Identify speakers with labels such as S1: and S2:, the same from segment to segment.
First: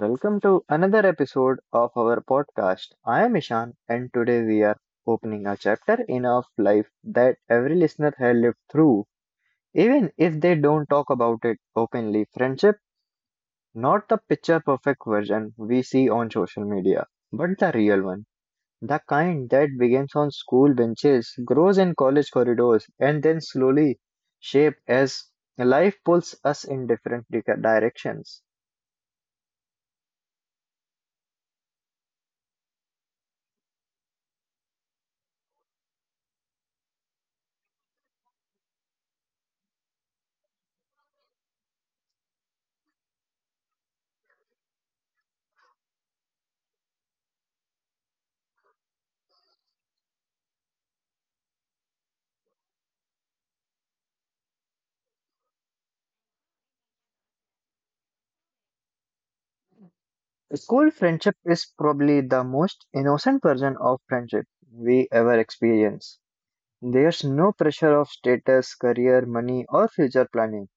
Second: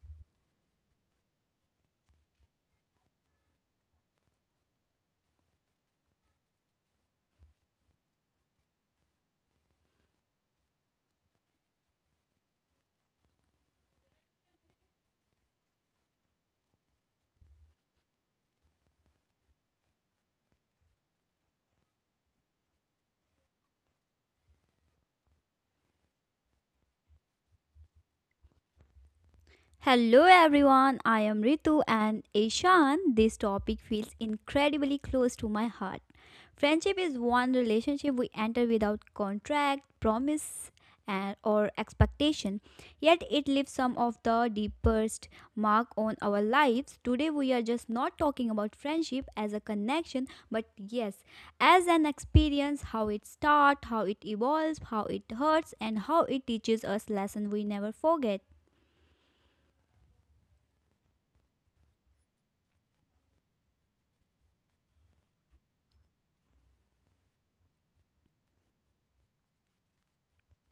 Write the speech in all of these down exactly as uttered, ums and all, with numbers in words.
S1: welcome to another episode of our podcast. I am Ishan, and today we are opening a chapter in of life that every listener has lived through, even if they don't talk about it openly. Friendship, not the picture perfect version we see on social media, but the real one. The kind that begins on school benches, grows in college corridors, and then slowly shapes as life pulls us in different di- directions.
S2: Hello everyone, I am Ritu and Ishan. This topic feels incredibly close to my heart. Friendship is one relationship we enter without contract, promise, and or expectation. Yet it leaves some of the deepest mark on our lives. Today we are just not talking about friendship as a connection, but yes, as an experience, how it starts, how it evolves, how it hurts, and how it teaches us lesson we never forget.
S1: School friendship is probably the most innocent version of friendship we ever experience. There's no pressure of status, career, money, or future planning.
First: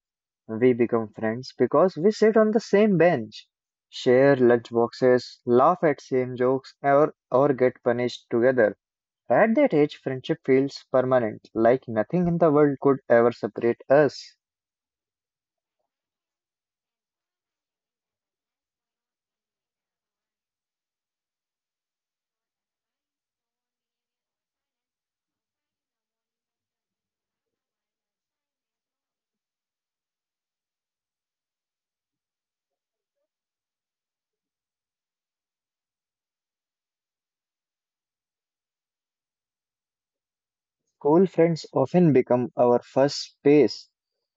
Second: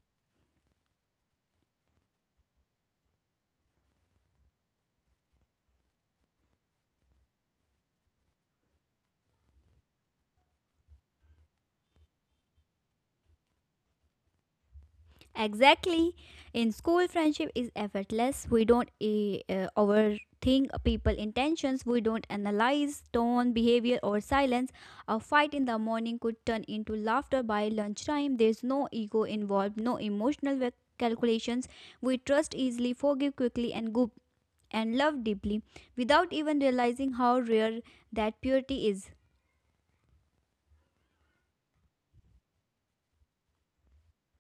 S1: We become friends because we sit on the same bench, share lunch boxes, laugh at same jokes, or, or get punished together. At that age, friendship feels permanent, like nothing in the world could ever separate us.
S2: Exactly. In school, friendship is effortless. We don't eh, uh, overthink people' intentions. We don't analyze tone, behavior, or silence. A fight in the morning could turn into laughter by lunchtime. There's no ego involved, no emotional cal- calculations. We trust easily, forgive quickly, and go and love deeply without even realizing how rare that purity is.
S1: School friends often become our first space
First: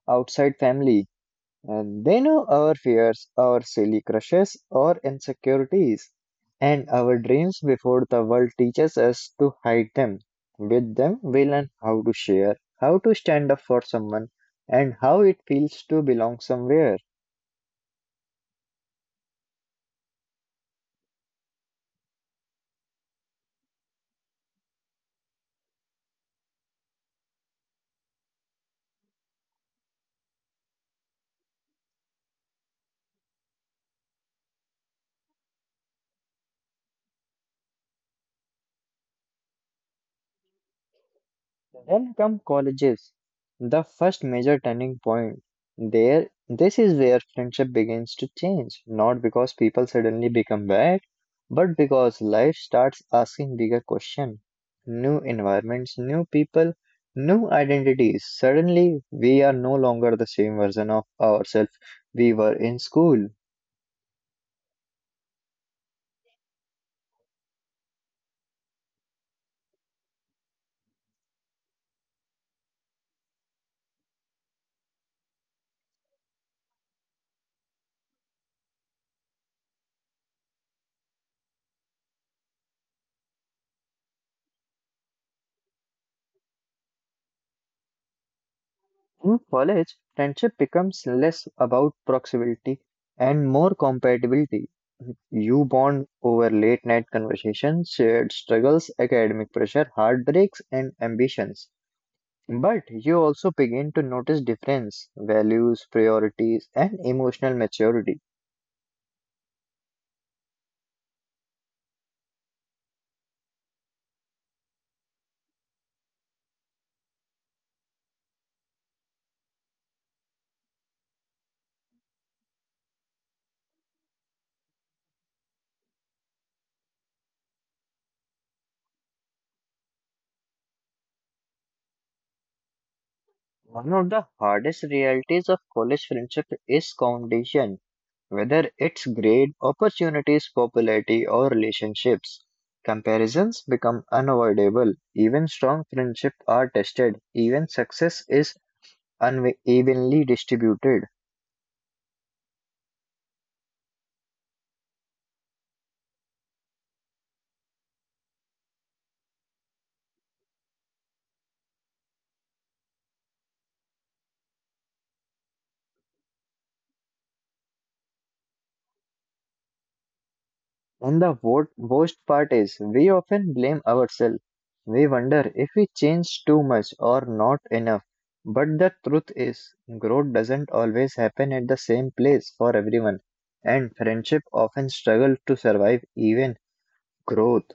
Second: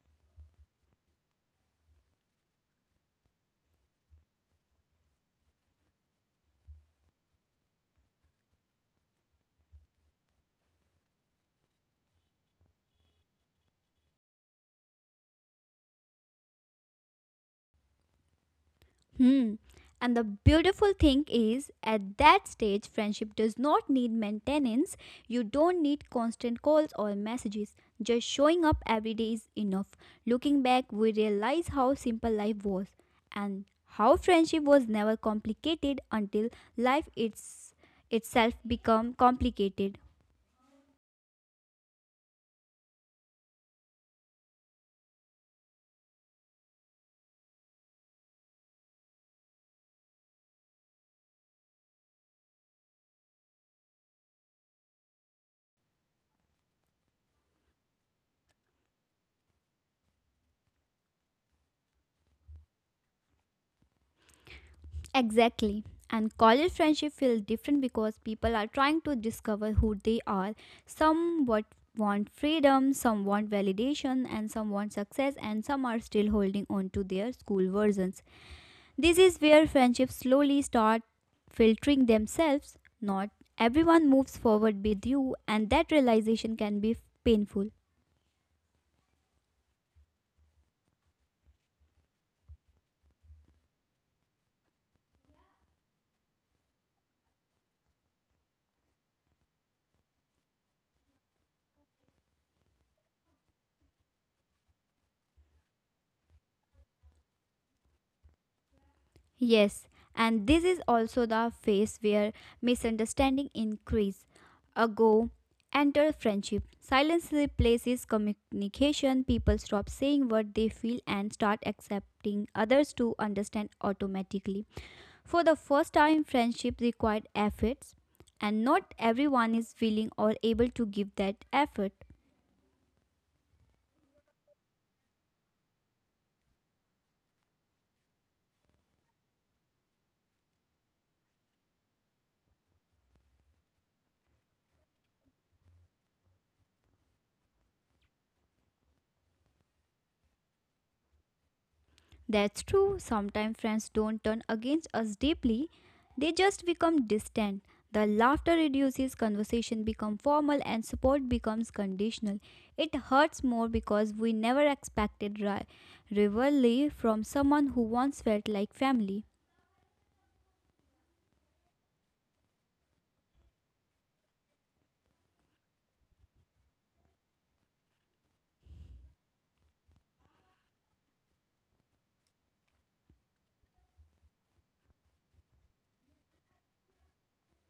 S1: outside family. And they know our fears, our silly crushes, our insecurities, and our dreams before the world teaches us to hide them. With them, we learn how to share, how to stand up for someone, and how it feels to belong somewhere.
S2: Hmm. And the beautiful thing is, at that stage, friendship does not need maintenance. You don't need constant calls or messages. Just showing up every day is enough. Looking back, we realize how simple life was and how friendship was never complicated until life it's, itself become complicated.
S1: Then come colleges, the first major turning point. There, this is where friendship begins to change, not because people suddenly become bad, but because life starts asking bigger questions. New environments, new people, new identities. Suddenly, we are no longer the same version of ourselves we were in school.
S2: Exactly. And college friendship feels different because people are trying to discover who they are. Some what want freedom, some want validation, and some want success, and some are still holding on to their school versions. This is where friendships slowly start filtering themselves. Not everyone moves forward with you, and that realization can be painful.
S1: In college, friendship becomes less about proximity and more compatibility. You bond over late night conversations, shared struggles, academic pressure, heartbreaks, and ambitions. But you also begin to notice difference, values, priorities, and emotional maturity.
S2: Yes, and this is also the phase where misunderstanding increase. Ago, enter friendship. Silence replaces communication. People stop saying what they feel and start accepting others to understand automatically. For the first time, friendship required efforts, and not everyone is willing or able to give that effort.
S1: One of the hardest realities of college friendship is foundation, whether it's grade, opportunities, popularity, or relationships. Comparisons become unavoidable. Even strong friendships are tested. Even success is unevenly distributed.
S2: That's true. Sometimes friends don't turn against us deeply. They just become distant. The laughter reduces, conversation becomes formal and support becomes conditional. It hurts more because we never expected ri- rivalry from someone who once felt like family.
S1: And the wo- worst part is, we often blame ourselves. We wonder if we change too much or not enough. But the truth is, growth doesn't always happen at the same place for everyone, and friendship often struggle to survive even growth.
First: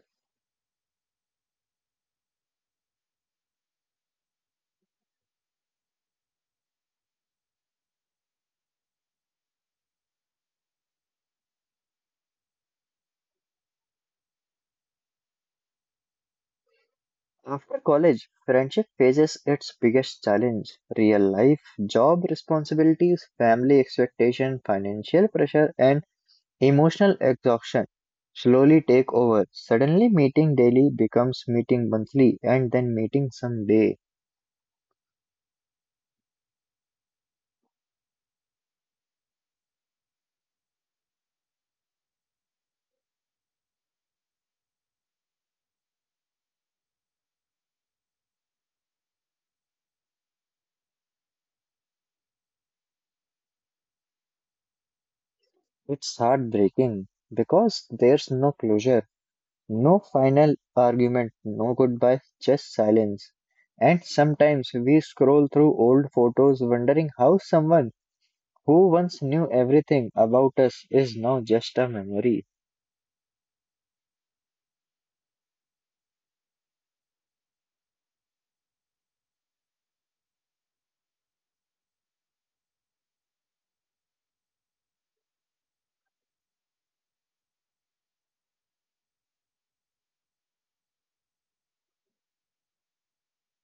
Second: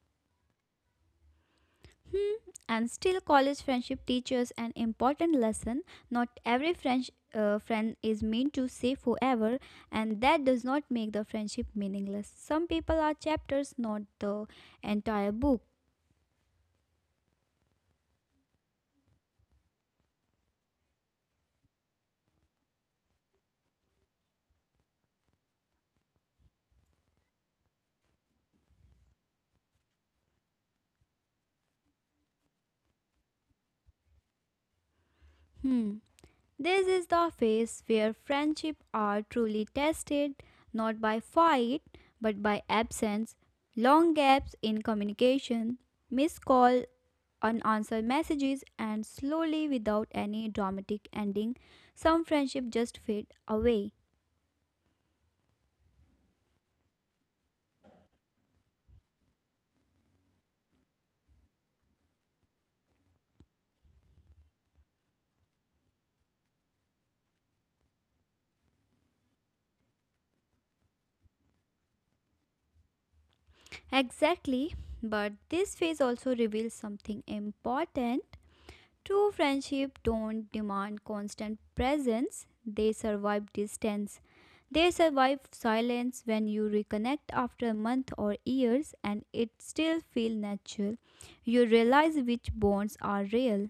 S2: Hmm. And still, college friendship teaches an important lesson. Not every French, uh, friend is meant to stay forever, and that does not make the friendship meaningless. Some people are chapters, not the entire book.
S1: After college, friendship faces its biggest challenge: real life, job responsibilities, family expectation, financial pressure, and emotional exhaustion slowly take over. Suddenly, meeting daily becomes meeting monthly and then meeting someday.
S2: Hmm. This is the phase where friendship are truly tested, not by fight, but by absence, long gaps in communication, missed call, unanswered messages, and slowly, without any dramatic ending, some friendships just fade away.
S1: It's heartbreaking because there's no closure, no final argument, no goodbye, just silence. And sometimes we scroll through old photos wondering how someone who once knew everything about us is now just a memory.
S2: Exactly, but this phase also reveals something important. True friendship don't demand constant presence, they survive distance. They survive silence when you reconnect after a month or years and it still feels natural. You realize which bonds are real.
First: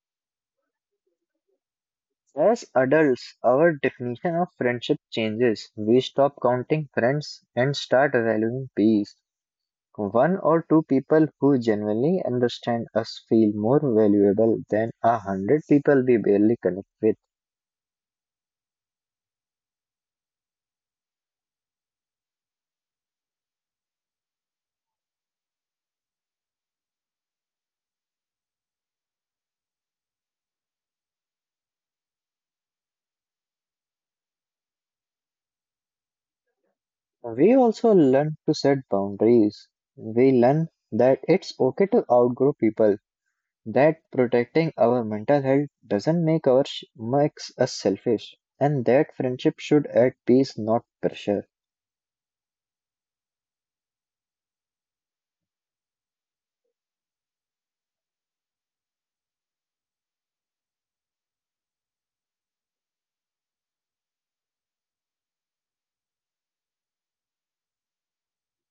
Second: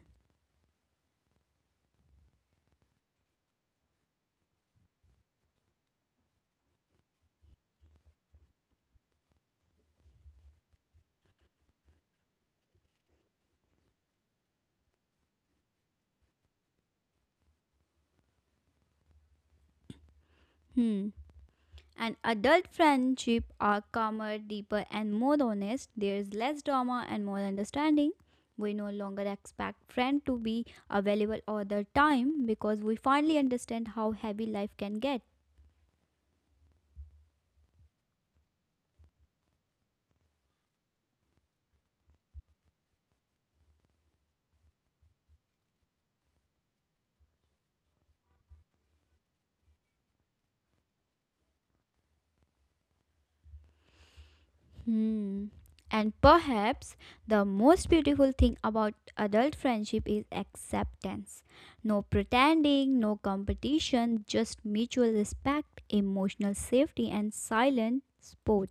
S1: As adults, our definition of friendship changes. We stop counting friends and start valuing peace. One or two people who genuinely understand us feel more valuable than a hundred people we barely connect with.
S2: Hmm. And adult friendship are calmer, deeper, and more honest. There is less drama and more understanding. We no longer expect friend to be available all the time because we finally understand how heavy life can get.
S1: We also learn to set boundaries. We learn that it's okay to outgrow people, that protecting our mental health doesn't make our sh- makes us selfish, and that friendship should add peace, not pressure.
S2: Hmm. And perhaps the most beautiful thing about adult friendship is acceptance. No pretending, no competition, just mutual respect, emotional safety, and silent support.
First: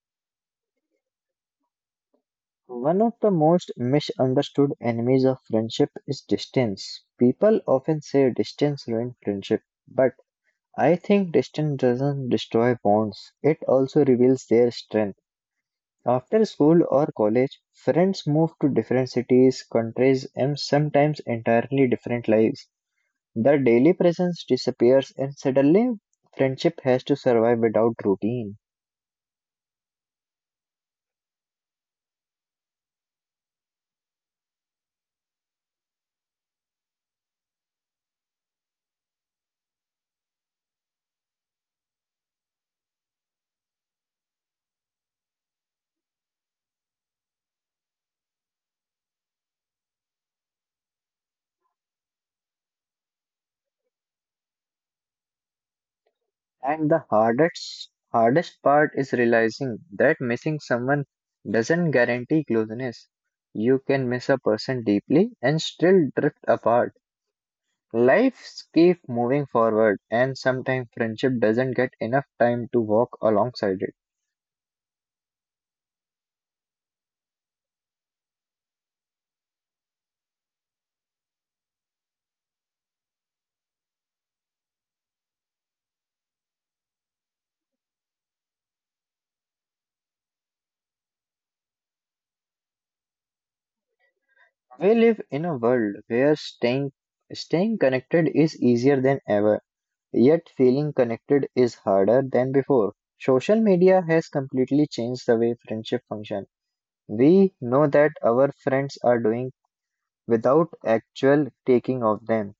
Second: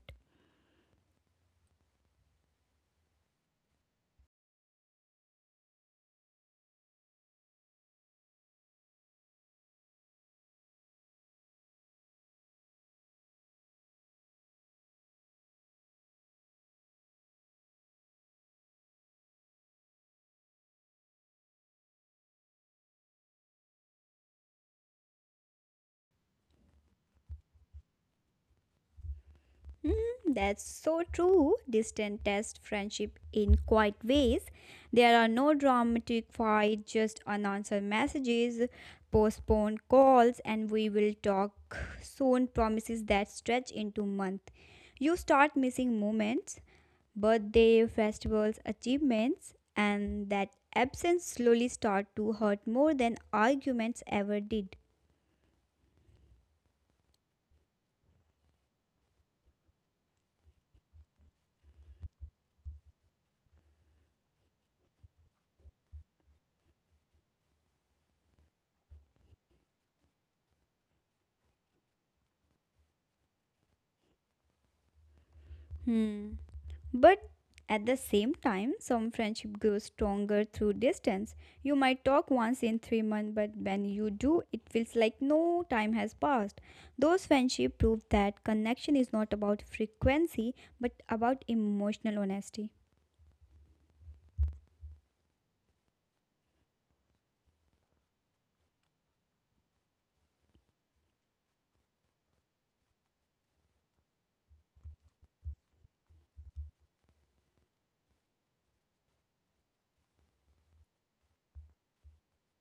S1: One of the most misunderstood enemies of friendship is distance. People often say distance ruins friendship, but I think distance doesn't destroy bonds, it also reveals their strength. After school or college, friends move to different cities, countries, and sometimes entirely different lives. The daily presence disappears, and suddenly friendship has to survive without routine.
S2: Mm, that's so true. Distant test friendship in quiet ways. There are no dramatic fights, just unanswered messages, postponed calls, and we will talk soon promises that stretch into month. You start missing moments, birthday, festivals, achievements, and that absence slowly start to hurt more than arguments ever did.
S1: And the hardest hardest part is realizing that missing someone doesn't guarantee closeness. You can miss a person deeply and still drift apart. Lives keep moving forward, and sometimes friendship doesn't get enough time to walk alongside it.
S2: Hmm. But at the same time, some friendship grows stronger through distance. You might talk once in three months, but when you do, it feels like no time has passed. Those friendships prove that connection is not about frequency, but about emotional honesty.
S1: We live in a world where staying staying connected is easier than ever. Yet feeling connected is harder than before. Social media has completely changed the way friendship function. We know that our friends are doing without actual taking of them.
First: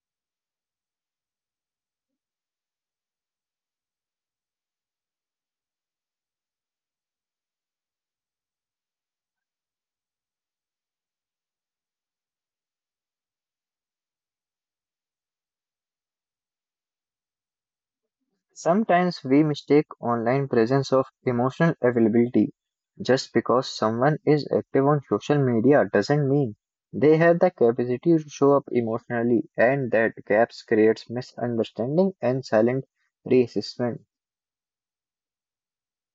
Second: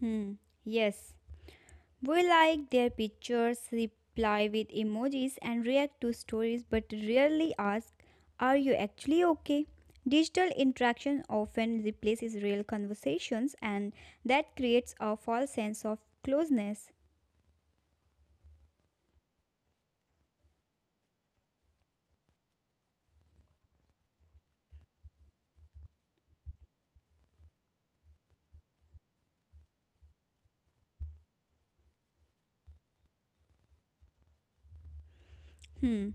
S2: Hmm. Yes. We like their pictures, reply with emojis, and react to stories, but rarely ask, are you actually okay? Digital interaction often replaces real conversations, and that creates a false sense of closeness.
S1: Sometimes we mistake online presence of emotional availability. Just because someone is active on social media doesn't mean they have the capacity to show up emotionally, and that gaps creates misunderstanding and silent resistance.
S2: Hmm.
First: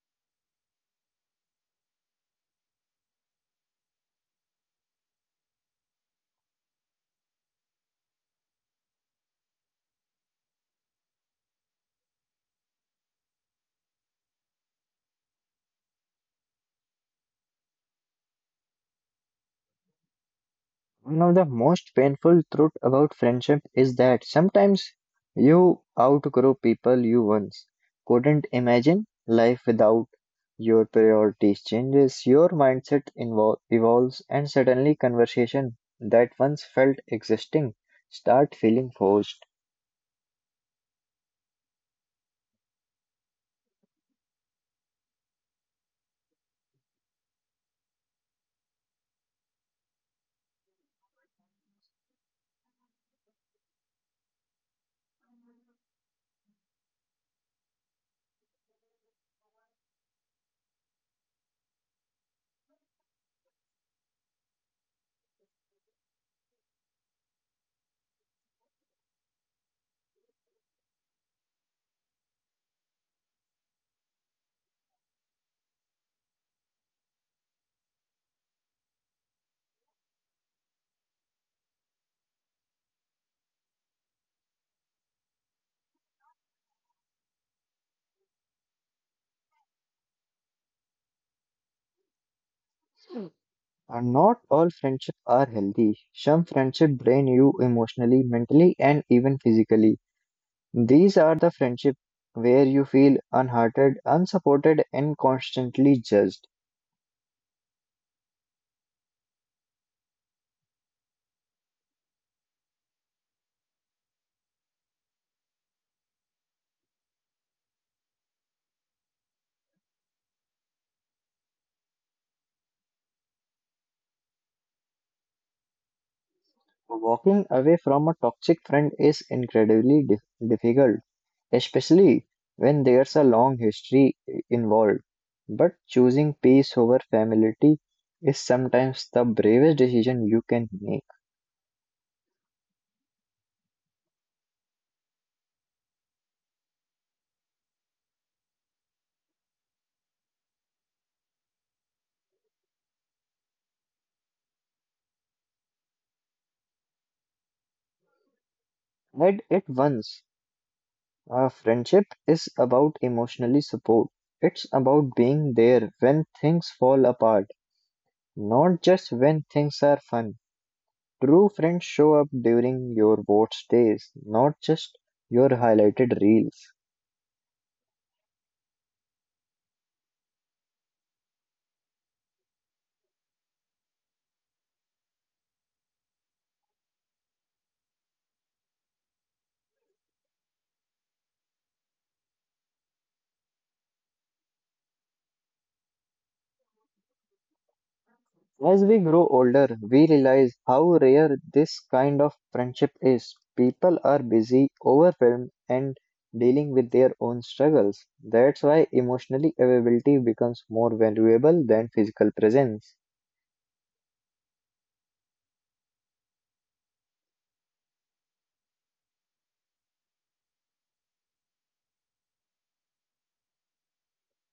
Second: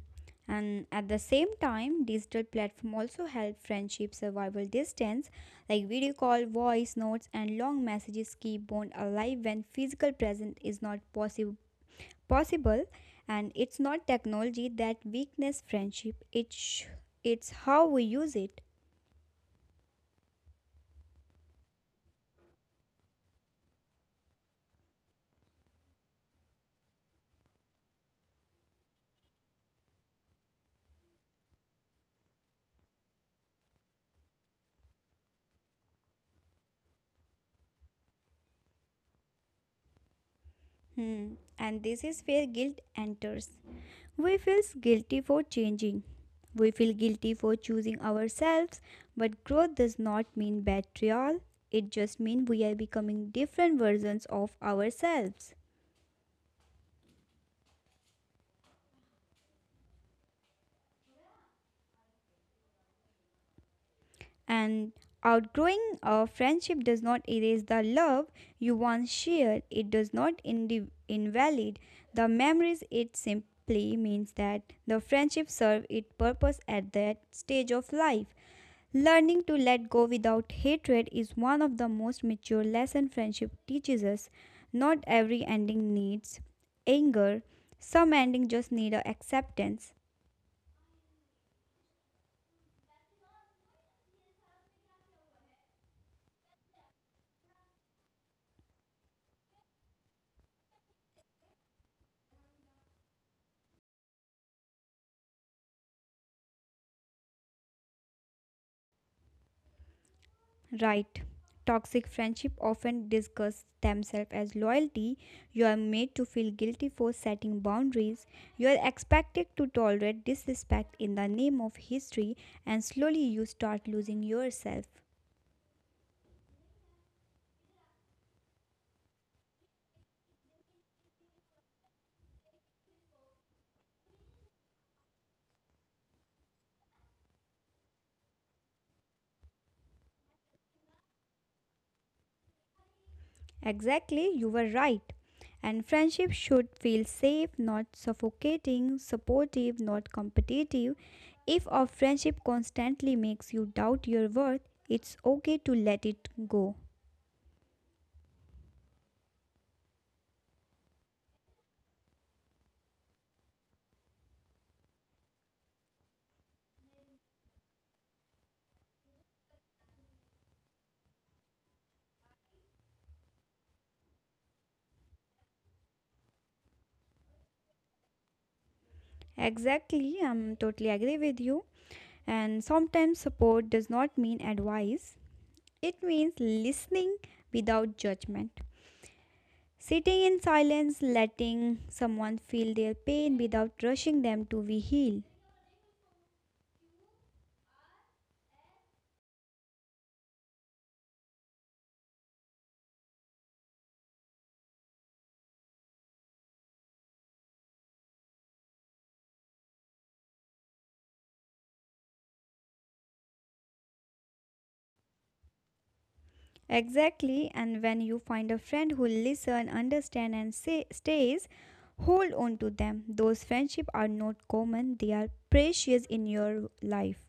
S2: And at the same time, digital platform also help friendship survival distance, like video call, voice notes, and long messages keep bond alive when physical presence is not possible possible. And it's not technology that weakness friendship, it's sh- it's how we use it.
S1: One of the most painful truth about friendship is that sometimes you outgrow people you once couldn't imagine life without. Your priorities changes, your mindset invol evolves, and suddenly conversation that once felt existing start feeling forced.
S2: Hmm. And this is where guilt enters. We feel guilty for changing, we feel guilty for choosing ourselves, but growth does not mean betrayal. It just means we are becoming different versions of ourselves. And outgrowing a friendship does not erase the love you once shared. It does not indi- invalid the memories. It simply means that the friendship served its purpose at that stage of life. Learning to let go without hatred is one of the most mature lessons friendship teaches us. Not every ending needs anger. Some endings just need a acceptance.
S1: And not all friendships are healthy. Some friendship drain you emotionally, mentally, and even physically. These are the friendships where you feel unhearted, unsupported, and constantly judged.
S2: Right. Toxic friendship often discuss themselves as loyalty. You are made to feel guilty for setting boundaries. You are expected to tolerate disrespect in the name of history, and slowly you start losing yourself.
S1: Walking away from a toxic friend is incredibly dif- difficult, especially when there's a long history i- involved. But choosing peace over familiarity is sometimes the bravest decision you can make.
S2: Exactly, you were right. And friendship should feel safe, not suffocating, supportive, not competitive. If a friendship constantly makes you doubt your worth, it's okay to let it go.
S1: At it once, a friendship is about emotionally support. It's about being there when things fall apart, not just when things are fun. True friends show up during your worst days, not just your highlighted reels.
S2: Exactly, I'm totally agree with you. And sometimes support does not mean advice. It means listening without judgment. Sitting in silence, letting someone feel their pain without rushing them to be healed.
S1: As we grow older, we realize how rare this kind of friendship is. People are busy, overwhelmed, and dealing with their own struggles. That's why emotionally availability becomes more valuable than physical presence.
S2: Exactly, and when you find a friend who listen, understand and say, stays, hold on to them. Those friendships are not common, they are precious in your life.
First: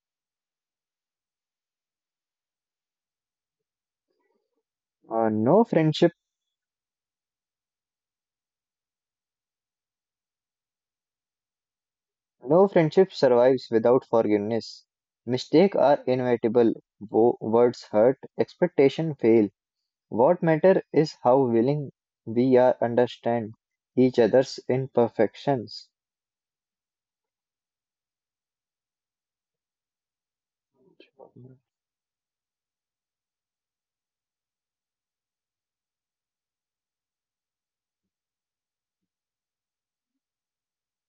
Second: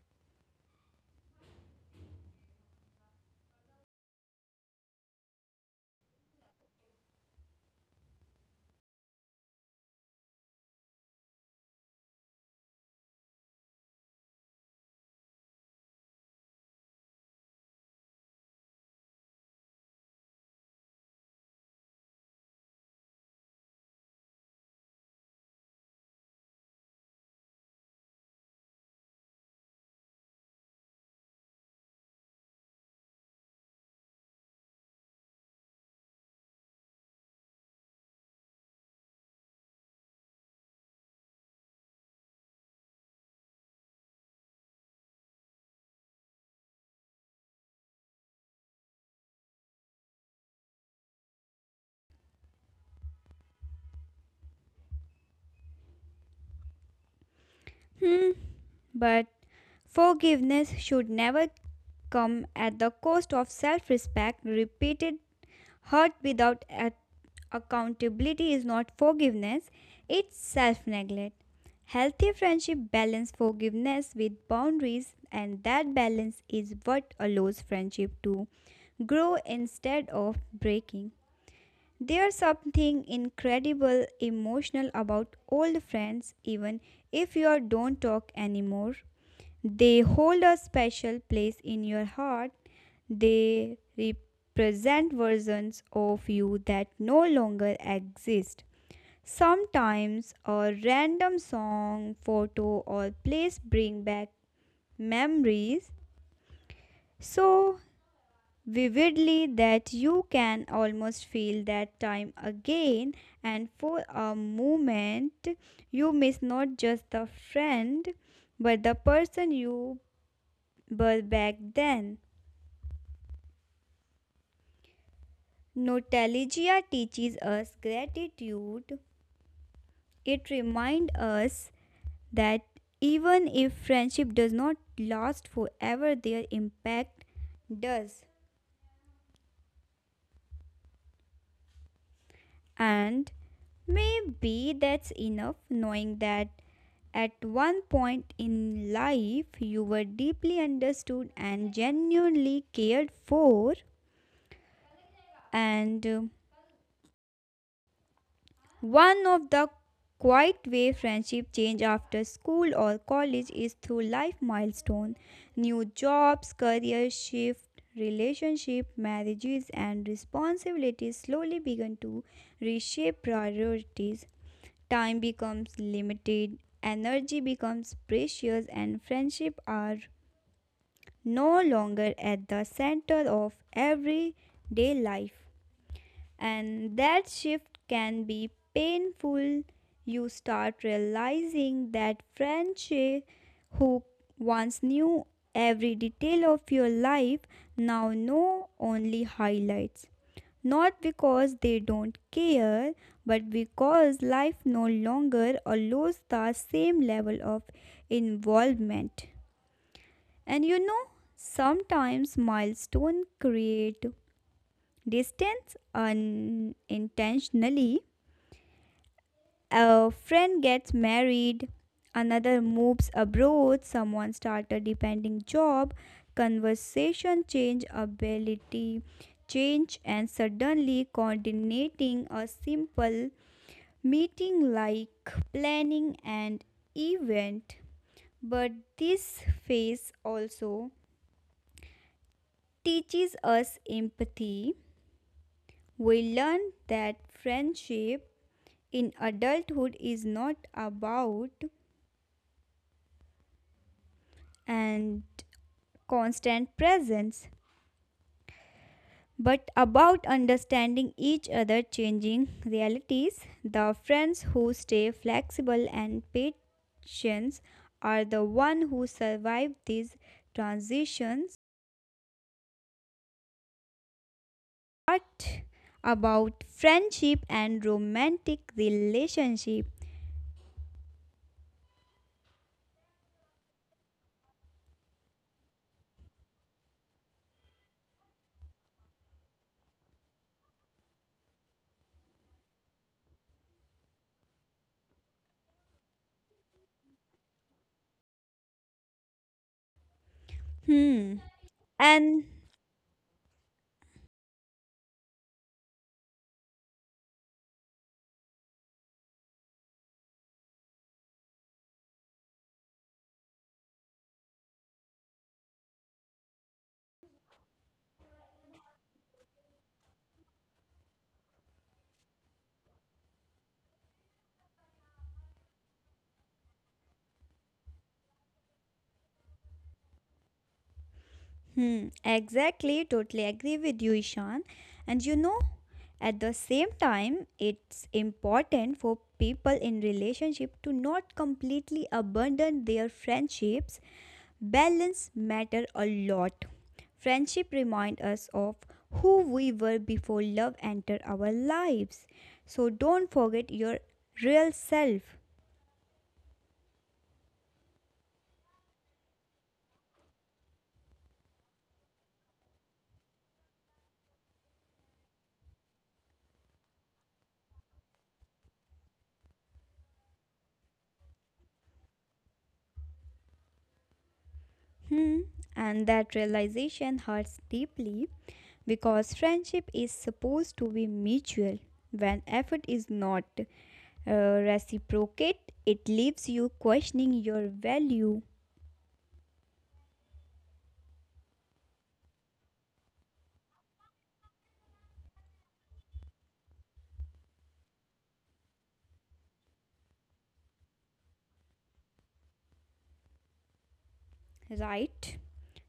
S1: Uh, no friendship No friendship survives without forgiveness. Mistakes are inevitable. Wo- words hurt. Expectations fail. What matter is how willing we are understand each other's imperfections.
S2: Hmm. But forgiveness should never come at the cost of self respect. Repeated hurt without a- accountability is not forgiveness, it's self neglect. Healthy friendship balance forgiveness with boundaries, and that balance is what allows friendship to grow instead of breaking. There's something incredible emotional about old friends, even if you don't talk anymore. They hold a special place in your heart. They represent versions of you that no longer exist. Sometimes a random song, photo, or place bring back memories. So vividly that you can almost feel that time again, and for a moment you miss not just the friend, but the person you were back then. Nostalgia teaches us gratitude. It reminds us that even if friendship does not last forever, their impact does. And maybe that's enough, knowing that at one point in life you were deeply understood and genuinely cared for. And um, one of the quiet way friendship change after school or college is through life milestone, new jobs, career shift, relationship, marriages and responsibilities slowly begin to reshape priorities. Time becomes limited, energy becomes precious, and friendships are no longer at the center of everyday life. And that shift can be painful. You start realizing that friendship who once knew every detail of your life now know only highlights. Not because they don't care, but because life no longer allows the same level of involvement. And you know, sometimes milestones create distance unintentionally. A friend gets married, another moves abroad, someone starts a depending job, conversation change, ability change, and suddenly coordinating a simple meeting like planning an event. But this phase also teaches us empathy. We learn that friendship in adulthood is not about and constant presence, but about understanding each other changing realities. The friends who stay flexible and patient are the one who survive these transitions. What about friendship and romantic relationship? Hmm. And hmm, exactly, totally agree with you, Ishan. And you know, at the same time, it's important for people in relationship to not completely abandon their friendships. Balance matter a lot. Friendship remind us of who we were before love entered our lives. So don't forget your real self. Hmm. And that realization hurts deeply because friendship is supposed to be mutual. When effort is not uh, reciprocate, it leaves you questioning your value, right?